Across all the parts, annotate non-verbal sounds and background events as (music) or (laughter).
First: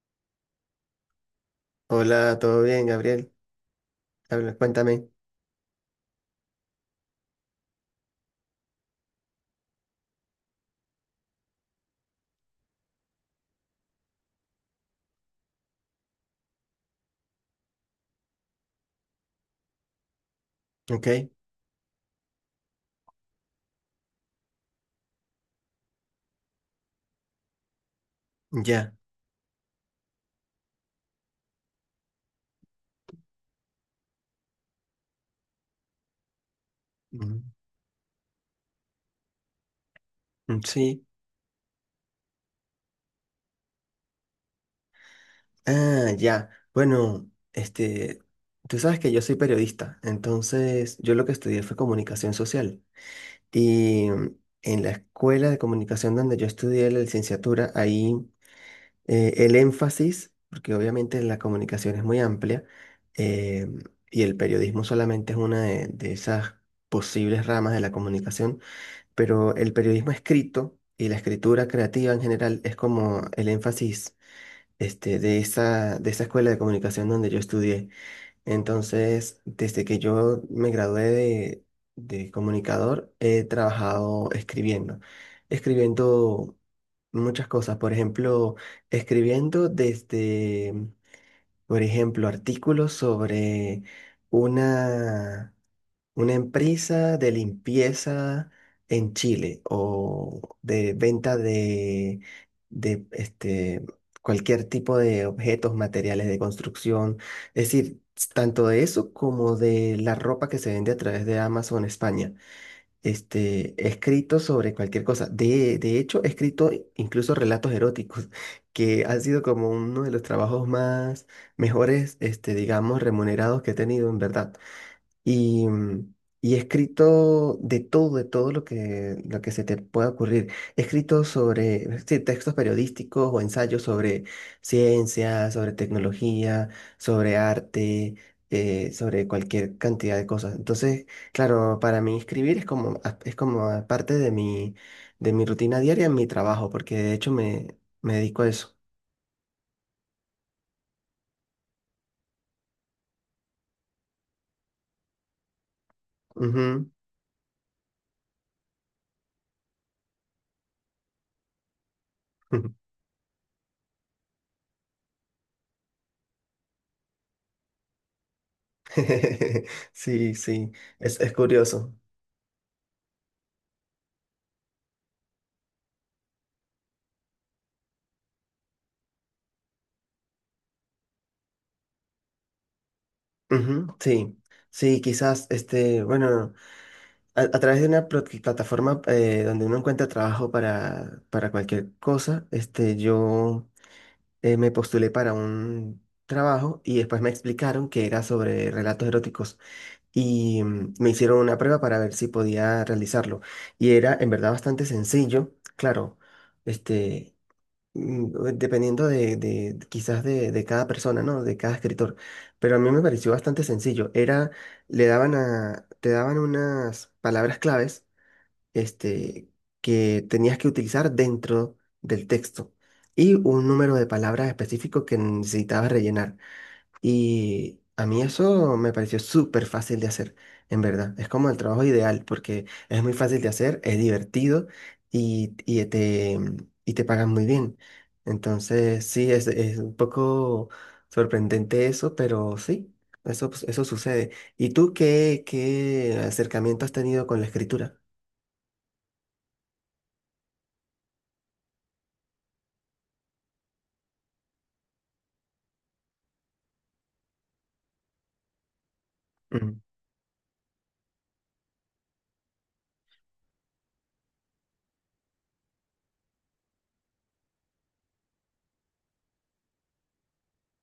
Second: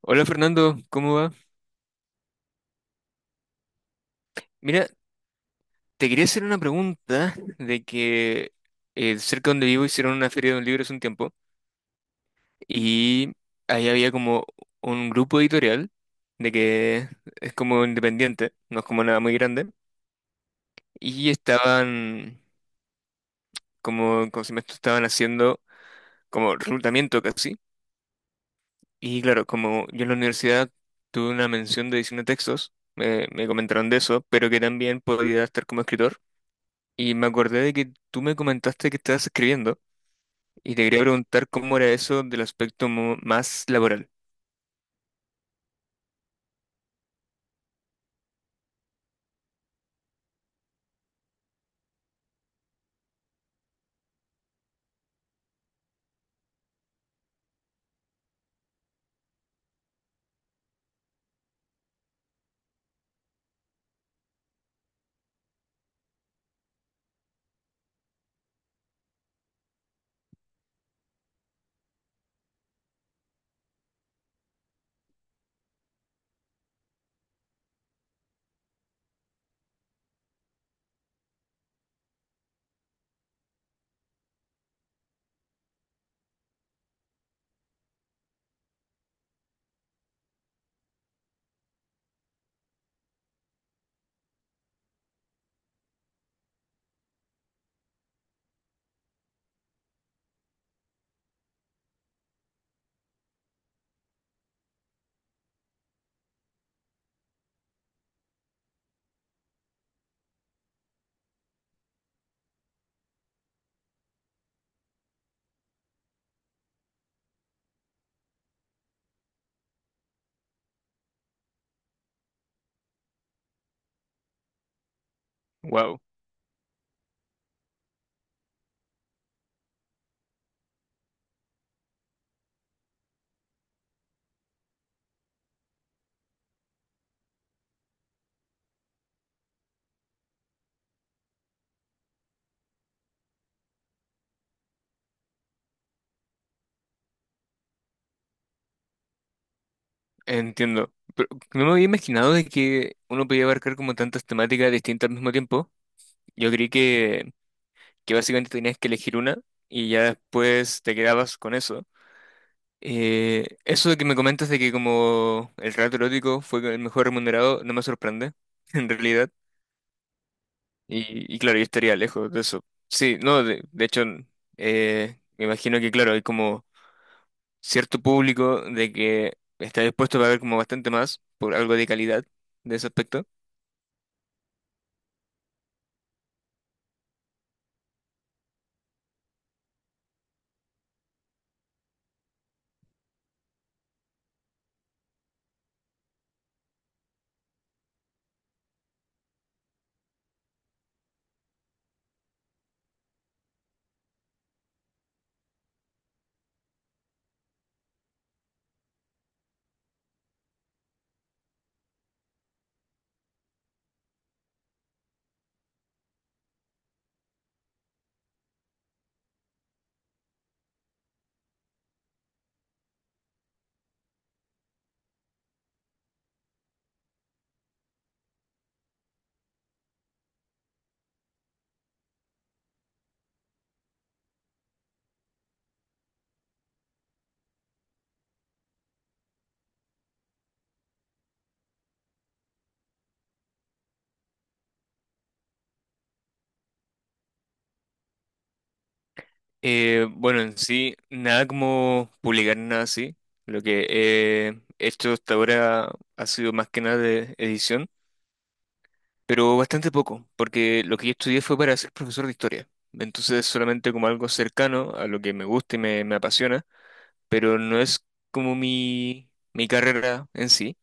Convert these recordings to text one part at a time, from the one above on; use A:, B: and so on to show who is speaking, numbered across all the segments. A: Hola Fernando, ¿cómo va?
B: Hola, ¿todo bien, Gabriel? Habla,
A: Mira,
B: cuéntame.
A: te quería hacer una pregunta de que cerca donde vivo hicieron una feria de un libro hace un tiempo y ahí había como un grupo editorial de que es como independiente, no es como nada muy grande,
B: Ok,
A: y estaban como, como si me estaban haciendo como reclutamiento casi.
B: ya.
A: Y claro, como yo en la universidad tuve una mención de edición de textos, me comentaron de eso, pero que también podía estar como escritor. Y me
B: Ujú.
A: acordé de que tú me comentaste que estabas escribiendo y te quería
B: Sí.
A: preguntar cómo era eso del aspecto más laboral.
B: Ah, ya. Bueno, este, tú sabes que yo soy periodista, entonces yo lo que estudié fue comunicación social. Y en la escuela de comunicación donde yo estudié la licenciatura, ahí el énfasis, porque obviamente la comunicación es muy amplia, eh, y el periodismo solamente es una de esas posibles ramas de la comunicación. Pero el periodismo escrito y la escritura creativa en general es como el énfasis de esa escuela de comunicación donde yo estudié. Entonces, desde que yo me gradué de comunicador, he trabajado escribiendo, escribiendo muchas cosas, por ejemplo, escribiendo desde, por ejemplo, artículos sobre una... una empresa de limpieza en Chile o de venta de, de cualquier tipo de objetos, materiales de construcción. Es decir, tanto de eso como de la ropa que se vende a través de Amazon España. He escrito sobre cualquier cosa. De hecho, he escrito incluso relatos eróticos, (laughs) que han sido como uno de los trabajos más mejores, este, digamos, remunerados que he tenido en verdad. Y,
A: Wow,
B: mm, y he escrito de todo lo que se te pueda ocurrir. He escrito sobre sí, textos periodísticos o ensayos sobre ciencia, sobre tecnología, sobre arte, sobre cualquier cantidad de cosas. Entonces, claro, para mí escribir es como, es como a parte de mi rutina diaria en mi trabajo, porque de hecho me dedico a eso.
A: entiendo. Pero no me había imaginado de que uno podía abarcar como tantas temáticas distintas al mismo tiempo. Yo creí
B: Ujú.
A: que básicamente tenías que elegir una y ya después te quedabas con eso.
B: (laughs)
A: Eso de que me comentas de que como el relato erótico fue el mejor remunerado no me sorprende, (laughs) en realidad.
B: Sí, sí, es
A: Y claro, yo
B: curioso.
A: estaría lejos de eso. Sí, no, de hecho, me imagino que, claro, hay como cierto público de que está dispuesto a pagar como bastante más por algo de calidad de ese aspecto.
B: Ujú, sí, sí, quizás, bueno, a través de una plataforma donde uno encuentra trabajo para cualquier cosa, yo me postulé para un trabajo y después me explicaron que era sobre relatos eróticos y me hicieron una prueba para ver si podía realizarlo. Y era en verdad bastante sencillo, claro, este dependiendo de, quizás de cada persona, ¿no? De cada escritor. Pero a mí me pareció bastante sencillo. Era, te daban unas palabras claves, este, que tenías que utilizar dentro del texto y un número de palabras específico que necesitabas rellenar. Y a mí eso me pareció súper fácil de hacer, en verdad. Es como el trabajo ideal porque es muy fácil de hacer, es divertido y y te pagan muy bien. Entonces, sí, es un poco sorprendente eso, pero sí, eso, pues, eso sucede. ¿Y tú qué, qué acercamiento has tenido con la escritura?
A: Bueno, en sí, nada como publicar nada así. Lo que he hecho hasta ahora ha sido más que nada de edición, pero
B: Mm,
A: bastante poco, porque lo que yo estudié fue para ser profesor de historia. Entonces, solamente como algo cercano a lo que me gusta y me apasiona. Pero no es como mi carrera en sí,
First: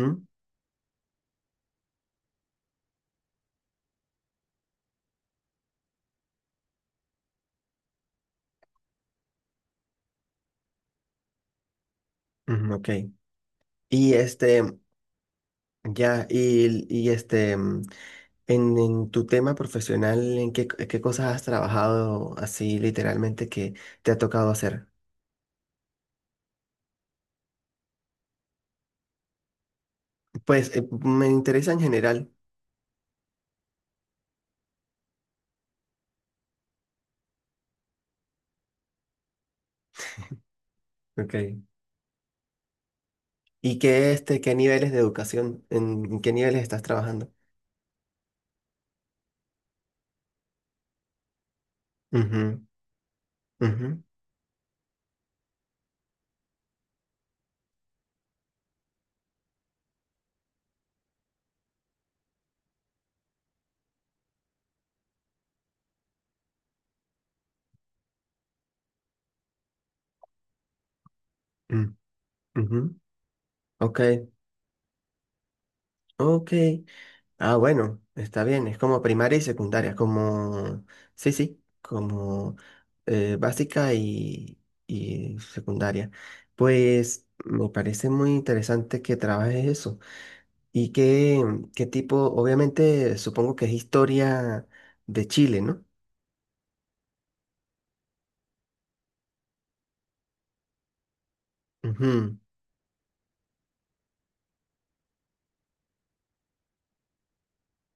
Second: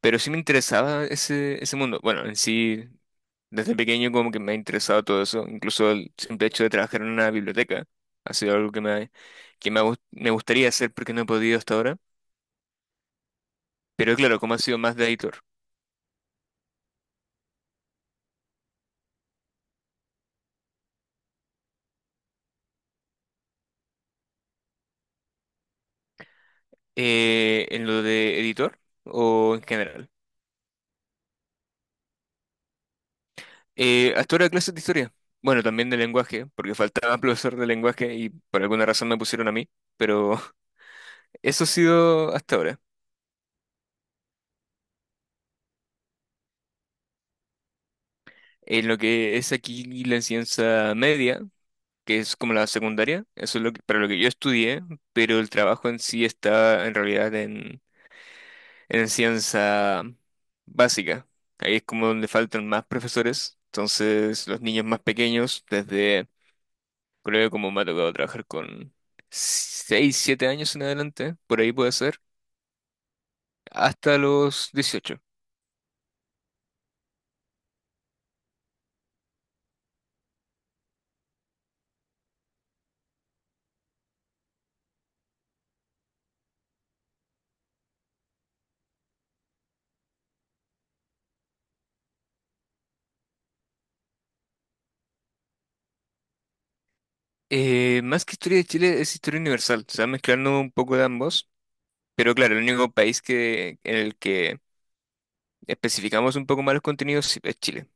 A: pero sí me interesaba ese, ese mundo. Bueno, en sí, desde pequeño como que me ha interesado todo eso, incluso el simple hecho de trabajar en una biblioteca ha sido algo que me, me gustaría hacer porque no he podido hasta ahora,
B: ujú, ok. Y
A: pero claro, como ha
B: este,
A: sido más de editor.
B: ya, y, y este. En tu tema profesional, ¿en qué, qué cosas has trabajado así literalmente que te ha tocado hacer?
A: En lo de editor o en general.
B: Pues me interesa en general.
A: Hasta ahora clases de historia. Bueno, también de lenguaje, porque faltaba (laughs) profesor de lenguaje y por alguna razón me pusieron a mí, pero (laughs)
B: Ok.
A: eso ha sido hasta ahora.
B: ¿Y qué, qué niveles de educación, en qué niveles estás trabajando?
A: En lo que es aquí la ciencia media, que es
B: Ujú,
A: como la secundaria, eso es
B: ujú,
A: para lo que yo estudié, pero el trabajo en sí está en realidad en ciencia básica. Ahí es como donde faltan más profesores, entonces los niños más pequeños, desde creo que como me ha tocado trabajar con 6 o 7 años en adelante, por ahí puede
B: mm,
A: ser,
B: ujú. Ok,
A: hasta los 18.
B: ok. Ah, bueno, está bien, es como primaria y secundaria, como, sí, sí, como básica y secundaria. Pues me parece muy interesante que trabajes eso. ¿Y qué, qué tipo? Obviamente, supongo que es historia de Chile, ¿no?
A: Más que historia de Chile es historia universal, se va mezclando un poco de ambos.
B: Ujú,
A: Pero claro, el único país que, en el que especificamos un poco más los contenidos sí, es Chile.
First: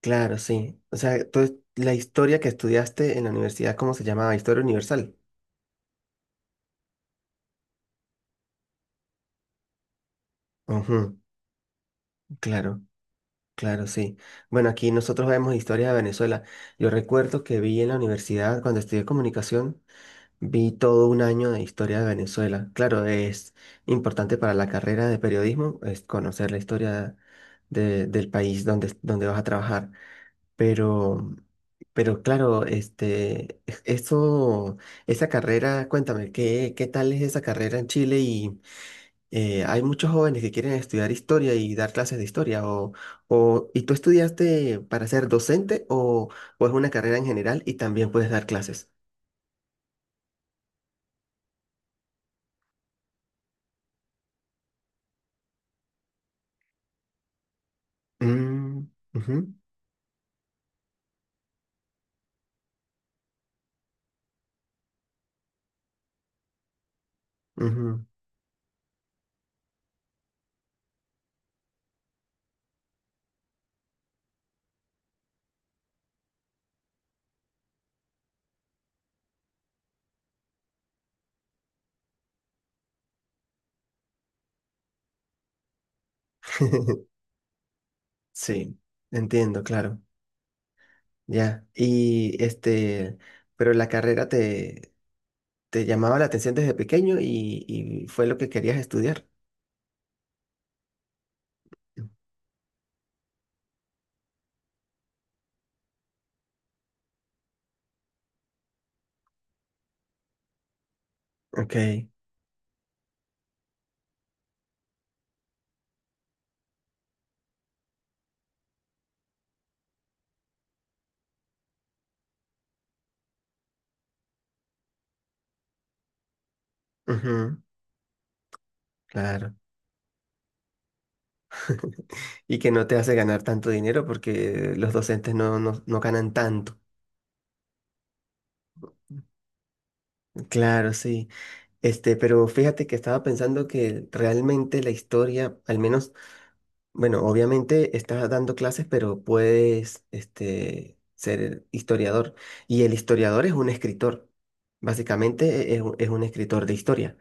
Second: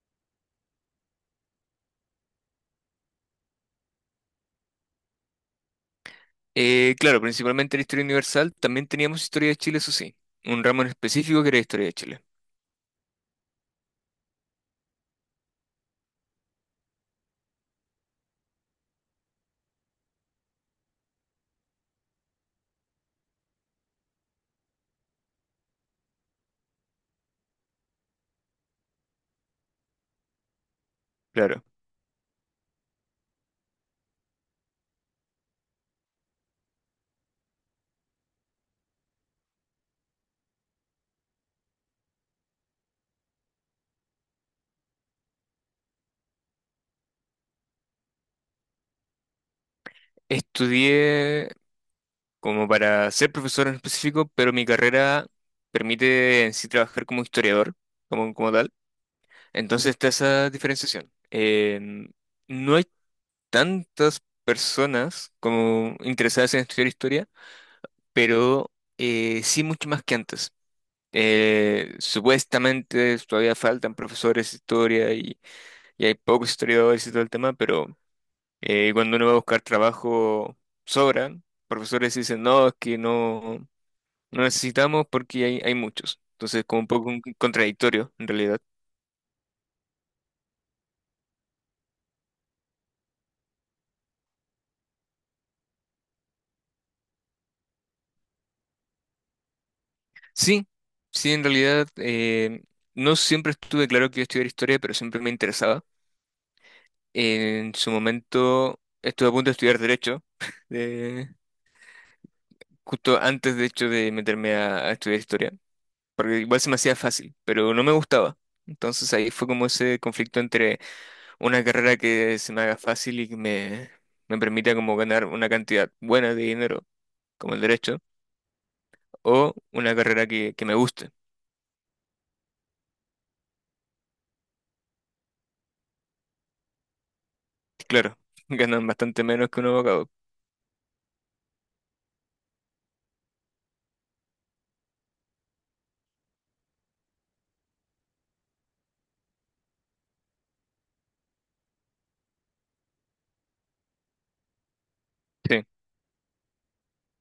B: claro, sí. O sea, la historia que estudiaste en la universidad, ¿cómo se llamaba? Historia universal.
A: Claro, principalmente la historia universal, también teníamos historia de Chile, eso sí. Un ramo en
B: Ujú,
A: específico que era historia de Chile.
B: claro. Claro, sí. Bueno, aquí nosotros vemos historias de Venezuela. Yo recuerdo que vi en la universidad, cuando estudié comunicación, vi todo un año de historia de Venezuela. Claro, es importante para la carrera de periodismo, es conocer la historia del país donde, donde vas a trabajar. Pero,
A: Claro.
B: pero claro, eso, esa carrera, cuéntame, ¿qué, qué tal es esa carrera en Chile? Hay muchos jóvenes que quieren estudiar historia y dar clases de historia. ¿Y tú estudiaste para ser docente o es una carrera en general y también puedes dar clases?
A: Estudié como para ser profesor en específico, pero mi carrera permite en sí trabajar como historiador, como, como tal.
B: Mm, ujú,
A: Entonces está esa diferenciación. No hay tantas personas como interesadas en estudiar historia,
B: ujú.
A: pero sí mucho más que antes. Supuestamente todavía faltan profesores de historia y hay pocos historiadores y todo el tema, pero cuando uno va a buscar trabajo, sobran. Profesores dicen, no, es que no, no necesitamos porque hay muchos. Entonces, como un poco un
B: (laughs)
A: contradictorio, en realidad.
B: Sí, entiendo, claro. Ya. Pero la carrera te, te llamaba la atención desde pequeño y fue lo que querías estudiar.
A: Sí, sí, en realidad, no siempre estuve claro que iba a estudiar historia, pero siempre me interesaba. En su momento estuve a punto de estudiar derecho, (laughs) eh,
B: Ok.
A: justo antes, de hecho, de meterme a estudiar historia. Porque igual se me hacía fácil, pero no me gustaba. Entonces ahí fue como ese conflicto entre una carrera que se me haga fácil y que me permita como ganar una cantidad buena de dinero, como
B: Ujú,
A: el derecho, o
B: claro.
A: una carrera que me guste.
B: (laughs) Y que no te hace ganar tanto dinero porque los docentes no, no, no ganan tanto.
A: Claro, (laughs) ganan bastante menos que un abogado.
B: Claro, sí. Pero fíjate que estaba pensando que realmente la historia, al menos, bueno, obviamente estás dando clases, pero puedes, ser historiador. Y el historiador es un escritor.
A: Sí,
B: Básicamente un es un escritor de historia.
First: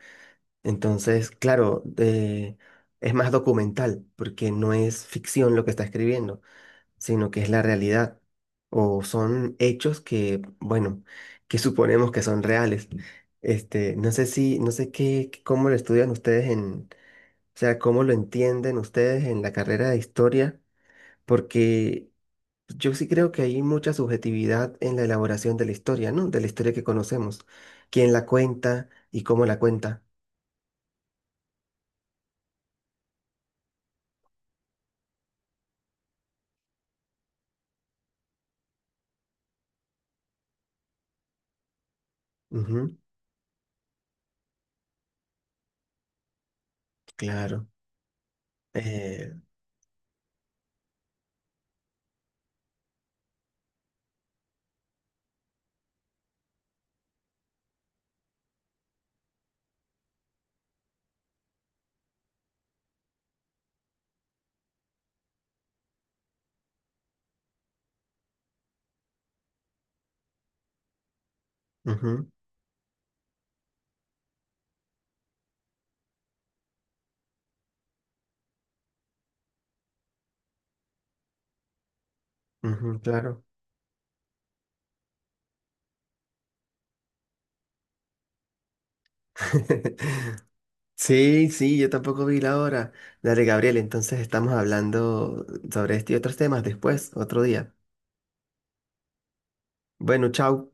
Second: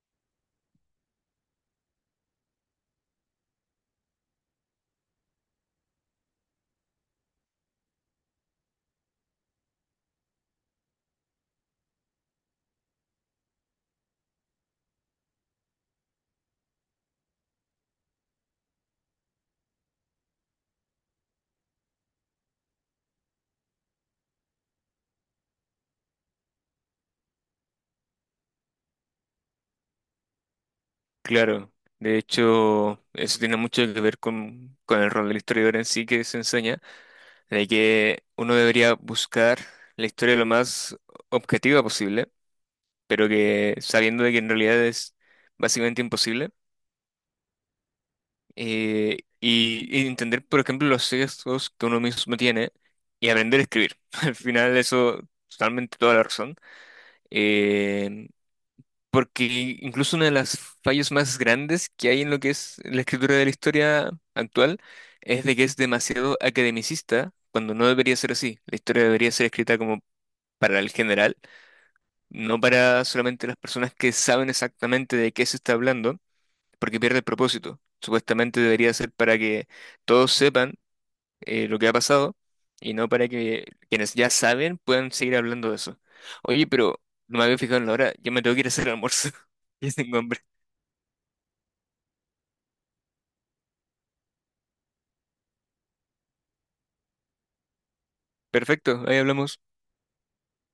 B: Entonces, claro, es más documental, porque no es ficción lo que está escribiendo, sino que es la realidad o son hechos que, bueno, que suponemos que son reales. No sé si, no sé qué, cómo lo estudian ustedes en, o sea, cómo lo entienden ustedes en la carrera de historia, porque yo sí creo que hay mucha subjetividad en la elaboración de la historia, ¿no? De la historia que conocemos, quién la cuenta y cómo la cuenta.
A: claro. De hecho, eso tiene mucho que ver con el rol del historiador en sí que se enseña, de que uno debería buscar la historia lo más objetiva posible,
B: Ujú,
A: pero que sabiendo de que en realidad es básicamente imposible,
B: claro. Eh,
A: y entender, por ejemplo, los sesgos que uno mismo tiene y aprender a escribir. (laughs) Al final eso, totalmente toda la razón. Eh, porque incluso una de las fallos más grandes que hay en lo que es la escritura de la historia actual es de que es demasiado academicista cuando no debería ser así. La historia debería ser escrita como para el general,
B: ujú,
A: no para solamente las personas que saben exactamente de qué se está hablando porque pierde el propósito. Supuestamente debería ser para que todos sepan lo que ha pasado y
B: ujú,
A: no para
B: claro.
A: que quienes ya saben puedan seguir hablando de eso. Oye, pero no me había fijado en la hora, yo me tengo que ir a hacer el almuerzo. (laughs) Y tengo hambre.
B: (laughs) Sí, sí, yo tampoco vi la hora. Dale, Gabriel, entonces estamos hablando sobre este y otros temas después, otro día.
A: Perfecto, ahí hablamos.
B: Bueno, chao.